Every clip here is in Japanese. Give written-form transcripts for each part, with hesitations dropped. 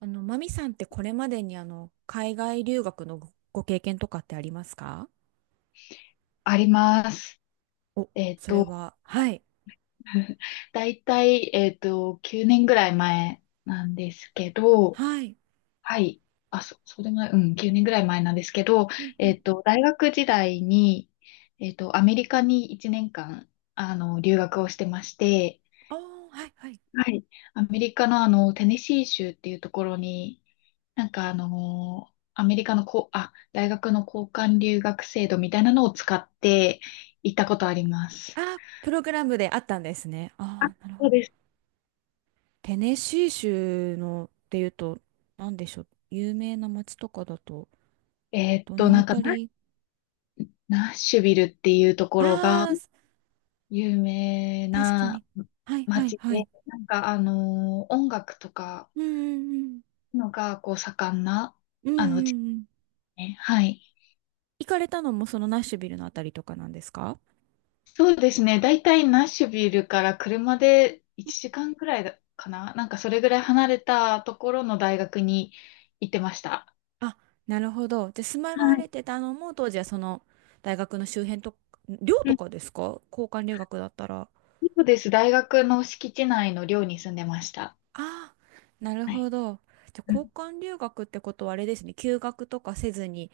マミさんってこれまでに海外留学のご経験とかってありますか？あります。お、えっそれと、は、はい、だいたい、9年ぐらい前なんですけど、はい。はい。そうでもない、うん、9年ぐらい前なんですけど、うんうん。大学時代に、アメリカに1年間、留学をしてまして、ああ、はい、はい。はい。アメリカのテネシー州っていうところに、なんかアメリカのこう、大学の交換留学制度みたいなのを使って行ったことあります。ああ、プログラムであったんですね。あ、ああ、なるほそうど。です。テネシー州のっていうと、なんでしょう。有名な街とかだと、どのなあんかたり？ナッシュビルっていうところがああー、有名確かなに。はい、はい、街はで、い。なんか音楽とかうんうんのがこう盛んな、うん。うんう地んうん。ね。はい。行かれたのもそのナッシュビルのあたりとかなんですか？そうですね。だいたいナッシュビルから車で1時間くらいだかな。なんかそれぐらい離れたところの大学に行ってました。あ、なるほど。で、住まはわれてい。たのも、当時はその大学の周辺と、寮うとん。かですか、交換留学だったら。そうです。大学の敷地内の寮に住んでました。ああ、なるはほい。ど。じゃあ、う交ん。換留学ってことはあれですね。休学とかせずに、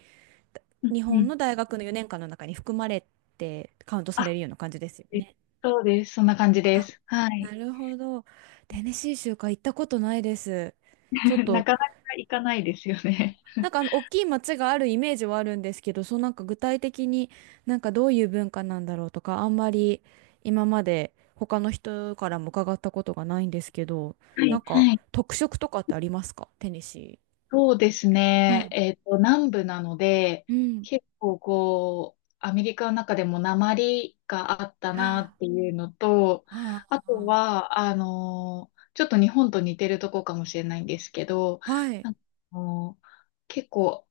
だうん。日う本ん。の大学の4年間の中に含まれてカウントされあ、るような感じですよえね。そうです。そんな感じであ、す。はない。るほど。テネシー州か行ったことないです。ちょっ なと、かなか行かないですよね。なんか大きい町があるイメージはあるんですけど、そう、なんか具体的に、なんかどういう文化なんだろうとか、あんまり今まで他の人からも伺ったことがないんですけど、はなんい。かはい。特色とかってありますか、テネシそうですー？はね。い。南部なので、うん。結構こう、アメリカの中でも訛りがあったなあっていうのと、あ、あとは、ちょっと日本と似てるとこかもしれないんですけど、はい。なんかあのー結構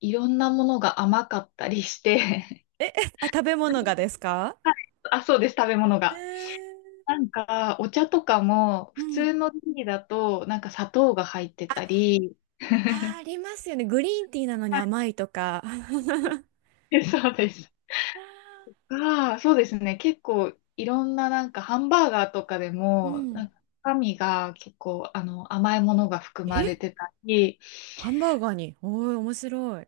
いろんなものが甘かったりして、え、あ、食べ物がですか？ はい。あ、そうです、食べ物えが。ー、なんか、お茶とかも、う普ん。通のティーだと、なんか砂糖が入ってたり、あー、ありますよね。グリーンティーなのには甘いとか。い、そうです。が、そうですね。結構、いろんななんか、ハンバーガーとかでうも、なん。んか、中身が結構、甘いものが 含まれえ、てたり、ハンバーガーに。おー、面白い。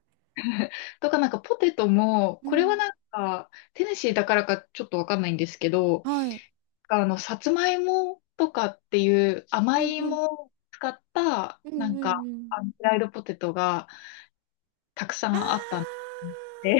とかなんか、ポテトも、うこれはん。なんか、テネシーだからかちょっとわかんないんですけど、はい。さつまいもとかっていう甘うんいうん芋を使った、うんなうんんか、うん。フライドポテトが、たくさあんあったんで、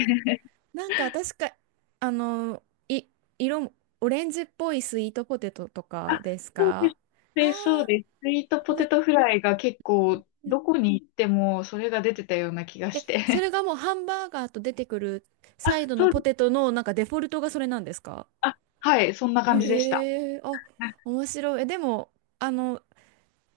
ー、なんか確か、あの、い、色も、オレンジっぽいスイートポテトと かあ、ですそうでか？す。あで、そうです。スイートー。ポテトフライが結構、どこに行ってもそれが出てたような気がえ、しそて。れがもうハンバーガーと出てくる サあ、イドのそうポです。テトのなんかデフォルトがそれなんですか？あ、はい、そんな感じでした。ええ、あ、はい。面白い。え、でも、あの、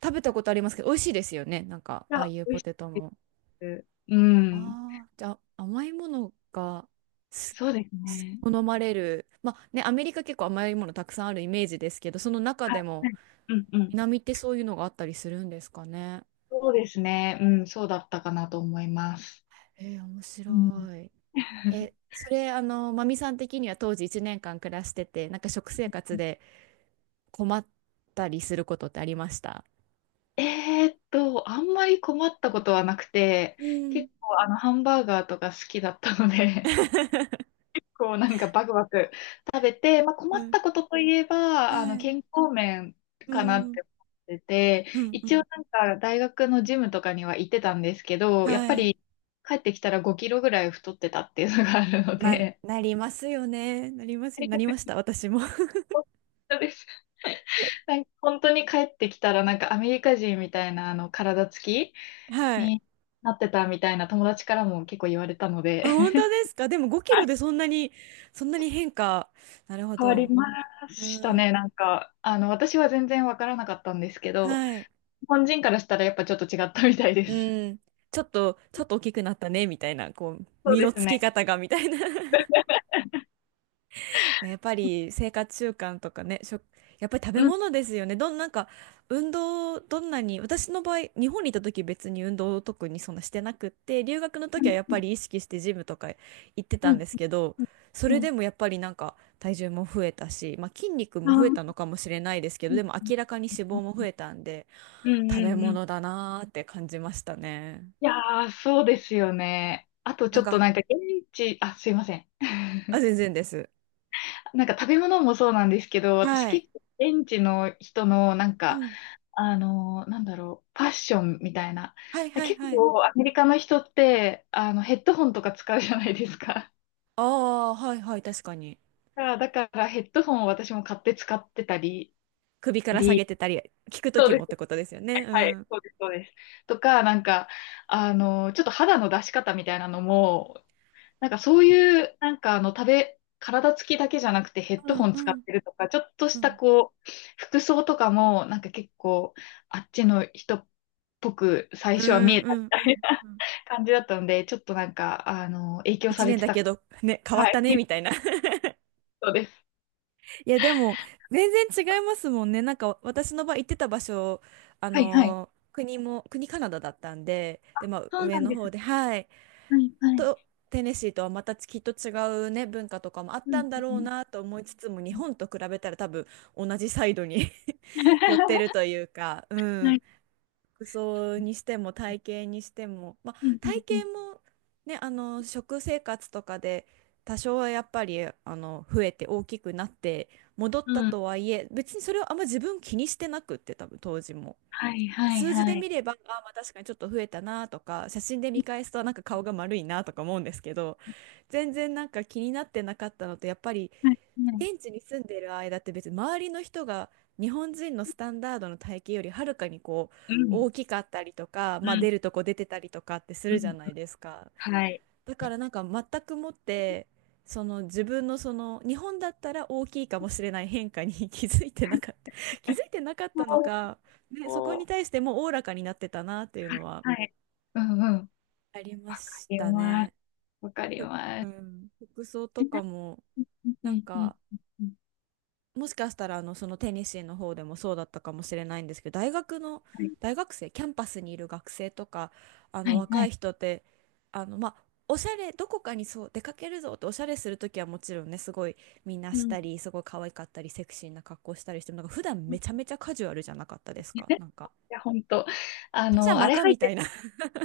食べたことありますけど、美味しいですよね。なんか、あああ、いう美味ポしテトいも。です。うん。ああ、じゃあ甘いものがすそうですね。好まれる。まあね、アメリカ結構甘いものたくさんあるイメージですけど、その中はでい。もはい。うん、うん。南ってそういうのがあったりするんですかね。そうですね。うん、そうだったかなと思います。えー、面うん。白い。え、それ、マミさん的には当時1年間暮らしてて、なんか食生活で困ったりすることってありました？あんまり困ったことはなくて、うん。結構ハンバーガーとか好きだったので、こうなんかバクバク食べて、まあ、困っうん。たことといえば、はい。健康面うかなっん。て思ってて、うん。う一ん。応なんか大学のジムとかには行ってたんですけど、やっはぱい。り帰ってきたら5キロぐらい太ってたっていうのがあるのまあ、で、なりますよね。なりますよ。なり ました、私も。本当です。なんか本当に帰ってきたらなんかアメリカ人みたいなあの体つきはい。になってたみたいな友達からも結構言われたので。 あ、本当ですか？でも5キロでそんなに、そんなに変化。なるほ 変わりど。まうしたん。ね。なんか、私は全然わからなかったんですけど、はい。日本人からしたらやっぱちょっと違ったみたいでうす。ん。ちょっと、ちょっと大きくなったね、みたいな、こう、そう身でのすつね。き方が、みたいな。まあやっぱり生活習慣とかね、やっぱり食べうん、物ですよね。なんか運動、どんなに、私の場合、日本にいた時別に運動を特にそんなしてなくって、留学のう時はやっん、ぱり意識してジムとか行ってたうんん、ですけど、そうれん。でもやっぱりなんか体重も増えたし、まあ、筋肉あもあ増えたー、のかもしれないですけど、うでん、も明らかに脂肪も増えたんで、うん、食うべん。うん。物だなーって感じましたね。いやー、そうですよね。あとなちんょっとなんか、かあ、すいません。あ、全然です。なんか食べ物もそうなんですけど、私はい。結構現地の人のなんうか、ん。なんだろう、ファッションみたいな。はいはい結はい。構アメリカの人って、ヘッドホンとか使うじゃないですか。ああ、はいはい、確かに。だから、ヘッドホンを私も買って使ってたり、首から下げり、てたり、聞くときもってことですよね。うはい、ん。そうです、そうです。とか、なんか、ちょっと肌の出し方みたいなのも、なんかそういう、なんか体つきだけじゃなくてヘッうドホんンう使っんてるとか、ちょっとしうたんこう、服装とかも、なんか結構、あっちの人っぽく最う初は見んえうたんうんうん。感じだったので、ちょっとなんか、影響さ一れ年てだた。けど、ね、変わはったい、ね、みた いな。そうです。いや、でも、全然違いますもんね。なんか、私の場合行ってた場所、はい、はい。国カナダだったんで、で、まあ、そう上なんのです。方で、はい。はい、はい。と、テネシーとはまたきっと違うね、文化とかもあっうたん、んだうろうん、なと思いつつも、日うん。本と比べたら多分、同じサイドに 寄ってる というか、うはん。い。服装にしても体型にしても、まあ、うん、う体ん、うん。型もね、食生活とかで多少はやっぱり増えて大きくなって戻ったうん。とはいえ、別にそれをあんま自分気にしてなくって、多分当時も。はい、はい、数字はでい。見れば、まあ確かにちょっと増えたなとか、写真で見返すとなんか顔が丸いなとか思うんですけど、全然なんか気になってなかったのと、やっぱりはい、はい。現地に住んでる間って、別に周りの人が日本人のスタンダードの体型よりはるかにこううん、大きかったりとか、うまあ、ん、出るとこ出てたりとかってすうるじゃん。ないですか。はい。だからなんか全くもって、その自分の日本だったら大きいかもしれない変化に 気づいてなかった 気づいてなかっそたのう、か、ね、そこに対してもうおおらかになってたなっていうのははい。うん、うん。ありまわかしりたまね。す。わかりふまうす。ん、服装とかうもん、うなんん、うん、か、うん。もしかしたらテニシーの方でもそうだったかもしれないんですけど、はい。大学生、キャンパスにいる学生とか、はい、は若いい。人って、まあおしゃれ、どこかにそう出かけるぞっておしゃれする時はもちろんね、すごいみんなうしん。たいり、すごい可愛かったりセクシーな格好したりしても、なんか普段めちゃめちゃカジュアルじゃなかったですか、なんか。や、ほんと。パジャあマれか入っみたいて、な。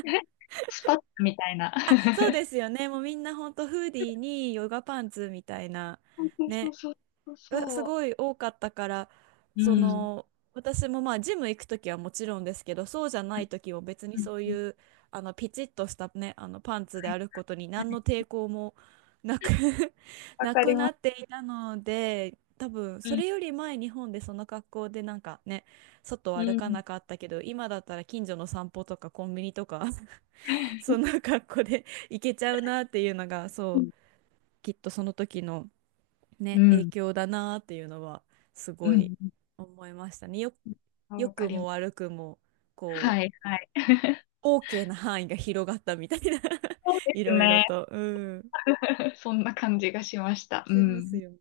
スパッみたいな。そう ですよね、もうみんなほんとフーディーにヨガパンツみたいなそう、そう、ね、そう、そう、がすそごい多かったから、う。うそん。うの私もまあジム行く時はもちろんですけど、そうじゃないん、時も別にうん、そううん。いう、ピチッとしたね、パンツではい、歩くことには何のい。抵抗もなく わなかくりまなっす。ていたので、多分うそん。れより前、日本でその格好でなんかね、外をう歩かん。なかったけど、今だったら近所の散歩とかコンビニとか そんな格好で行けちゃうなっていうのが、そううん。きっとその時の、うね、影ん。響だなっていうのはすうごいん。思いましたね。あ、良わかくりまもす。悪くも、こはい、はい。う、OK な範囲が広がったみたいな。 そうでいすろいろね。と。うん。そんな感じがしました。うしますん。よね。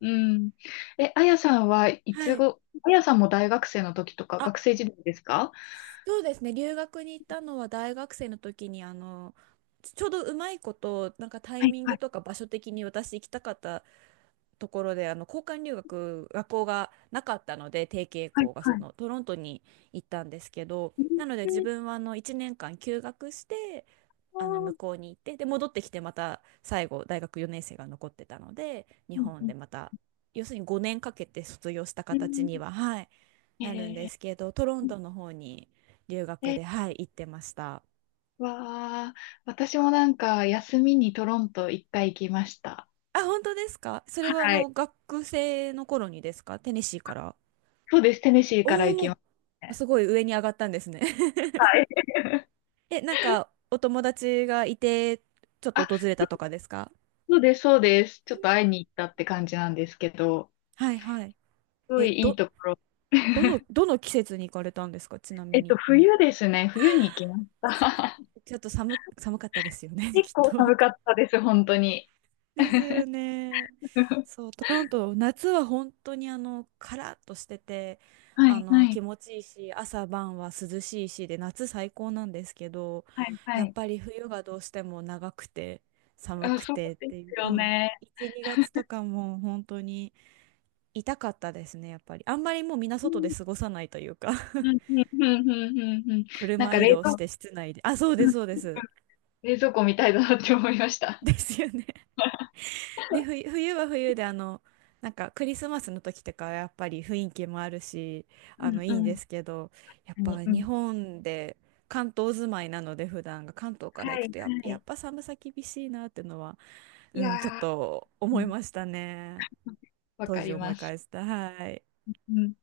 うん。え、あやさんはいはつい。ご、あやさんも大学生の時とか、あ、学生時代ですか？そうですね。留学に行ったのは大学生の時に、ちょうどうまいこと、なんかタイはい、ミンはグい、とか場所的に私行きたかったところで交換留学学校がなかったので、定型はい、校がそはい。のトロントに行ったんですけど、うん、なので自うん、分は1年間休学して向こうに行って、で戻ってきて、また最後大学4年生が残ってたので日う本でん、また、要するに5年かけて卒業したう形ん。には、はい、なるんですえけど、トロントの方に留学で、え、はい、行ってました。わあ、私もなんか休みにトロント一回行きました。あ、本当ですか？それははい。学生の頃にですか、テネシーから。そうです、テネシーから行おきおましたー、ね。すごい上に上がったんですね。はい。え、なんかお友達がいて、ちょっとあ、訪れたとかですか？そうです、そうです。ちょっと会いに行ったって感じなんですけど、はいはい。すごいえ、いいど、ところ。どの、どの季節に行かれたんですか、ちなみに。冬ですね。冬に行きましそっか、た。ちょっと寒かったですよね、結きっ構と。寒かったです、本当に。ですよね。そう、トロント、夏は本当にカラッとしてて、はい、はい、気持ちいいし、朝晩は涼しいしで、夏最高なんですけど、はい、はやっい。ぱり冬がどうしても長くて、寒あ、くそうてっでていすう、そようん、ね。1、2月とかも本当に痛かったですね、やっぱり。あんまりもうみんなう外でん、過ごさないというか う ん、うん、うん、うん、うん。うん。なん車か移動して室内で。あ、そううです、そうん、です。冷蔵庫みたいだなって思いました。ですよね。ね、冬は冬で、なんかクリスマスの時とかはやっぱり雰囲気もあるし、うん、いいんうでん。すけど、やっぱ何、う日ん。本で関東住まいなので、普段が関東からは行くい、とやっ、はやっい。ぱ寒さ厳しいなっていうのは、いうやん、ちょっー、とう思いん、ましたね、わ当か時り思まいす。返した、はいうん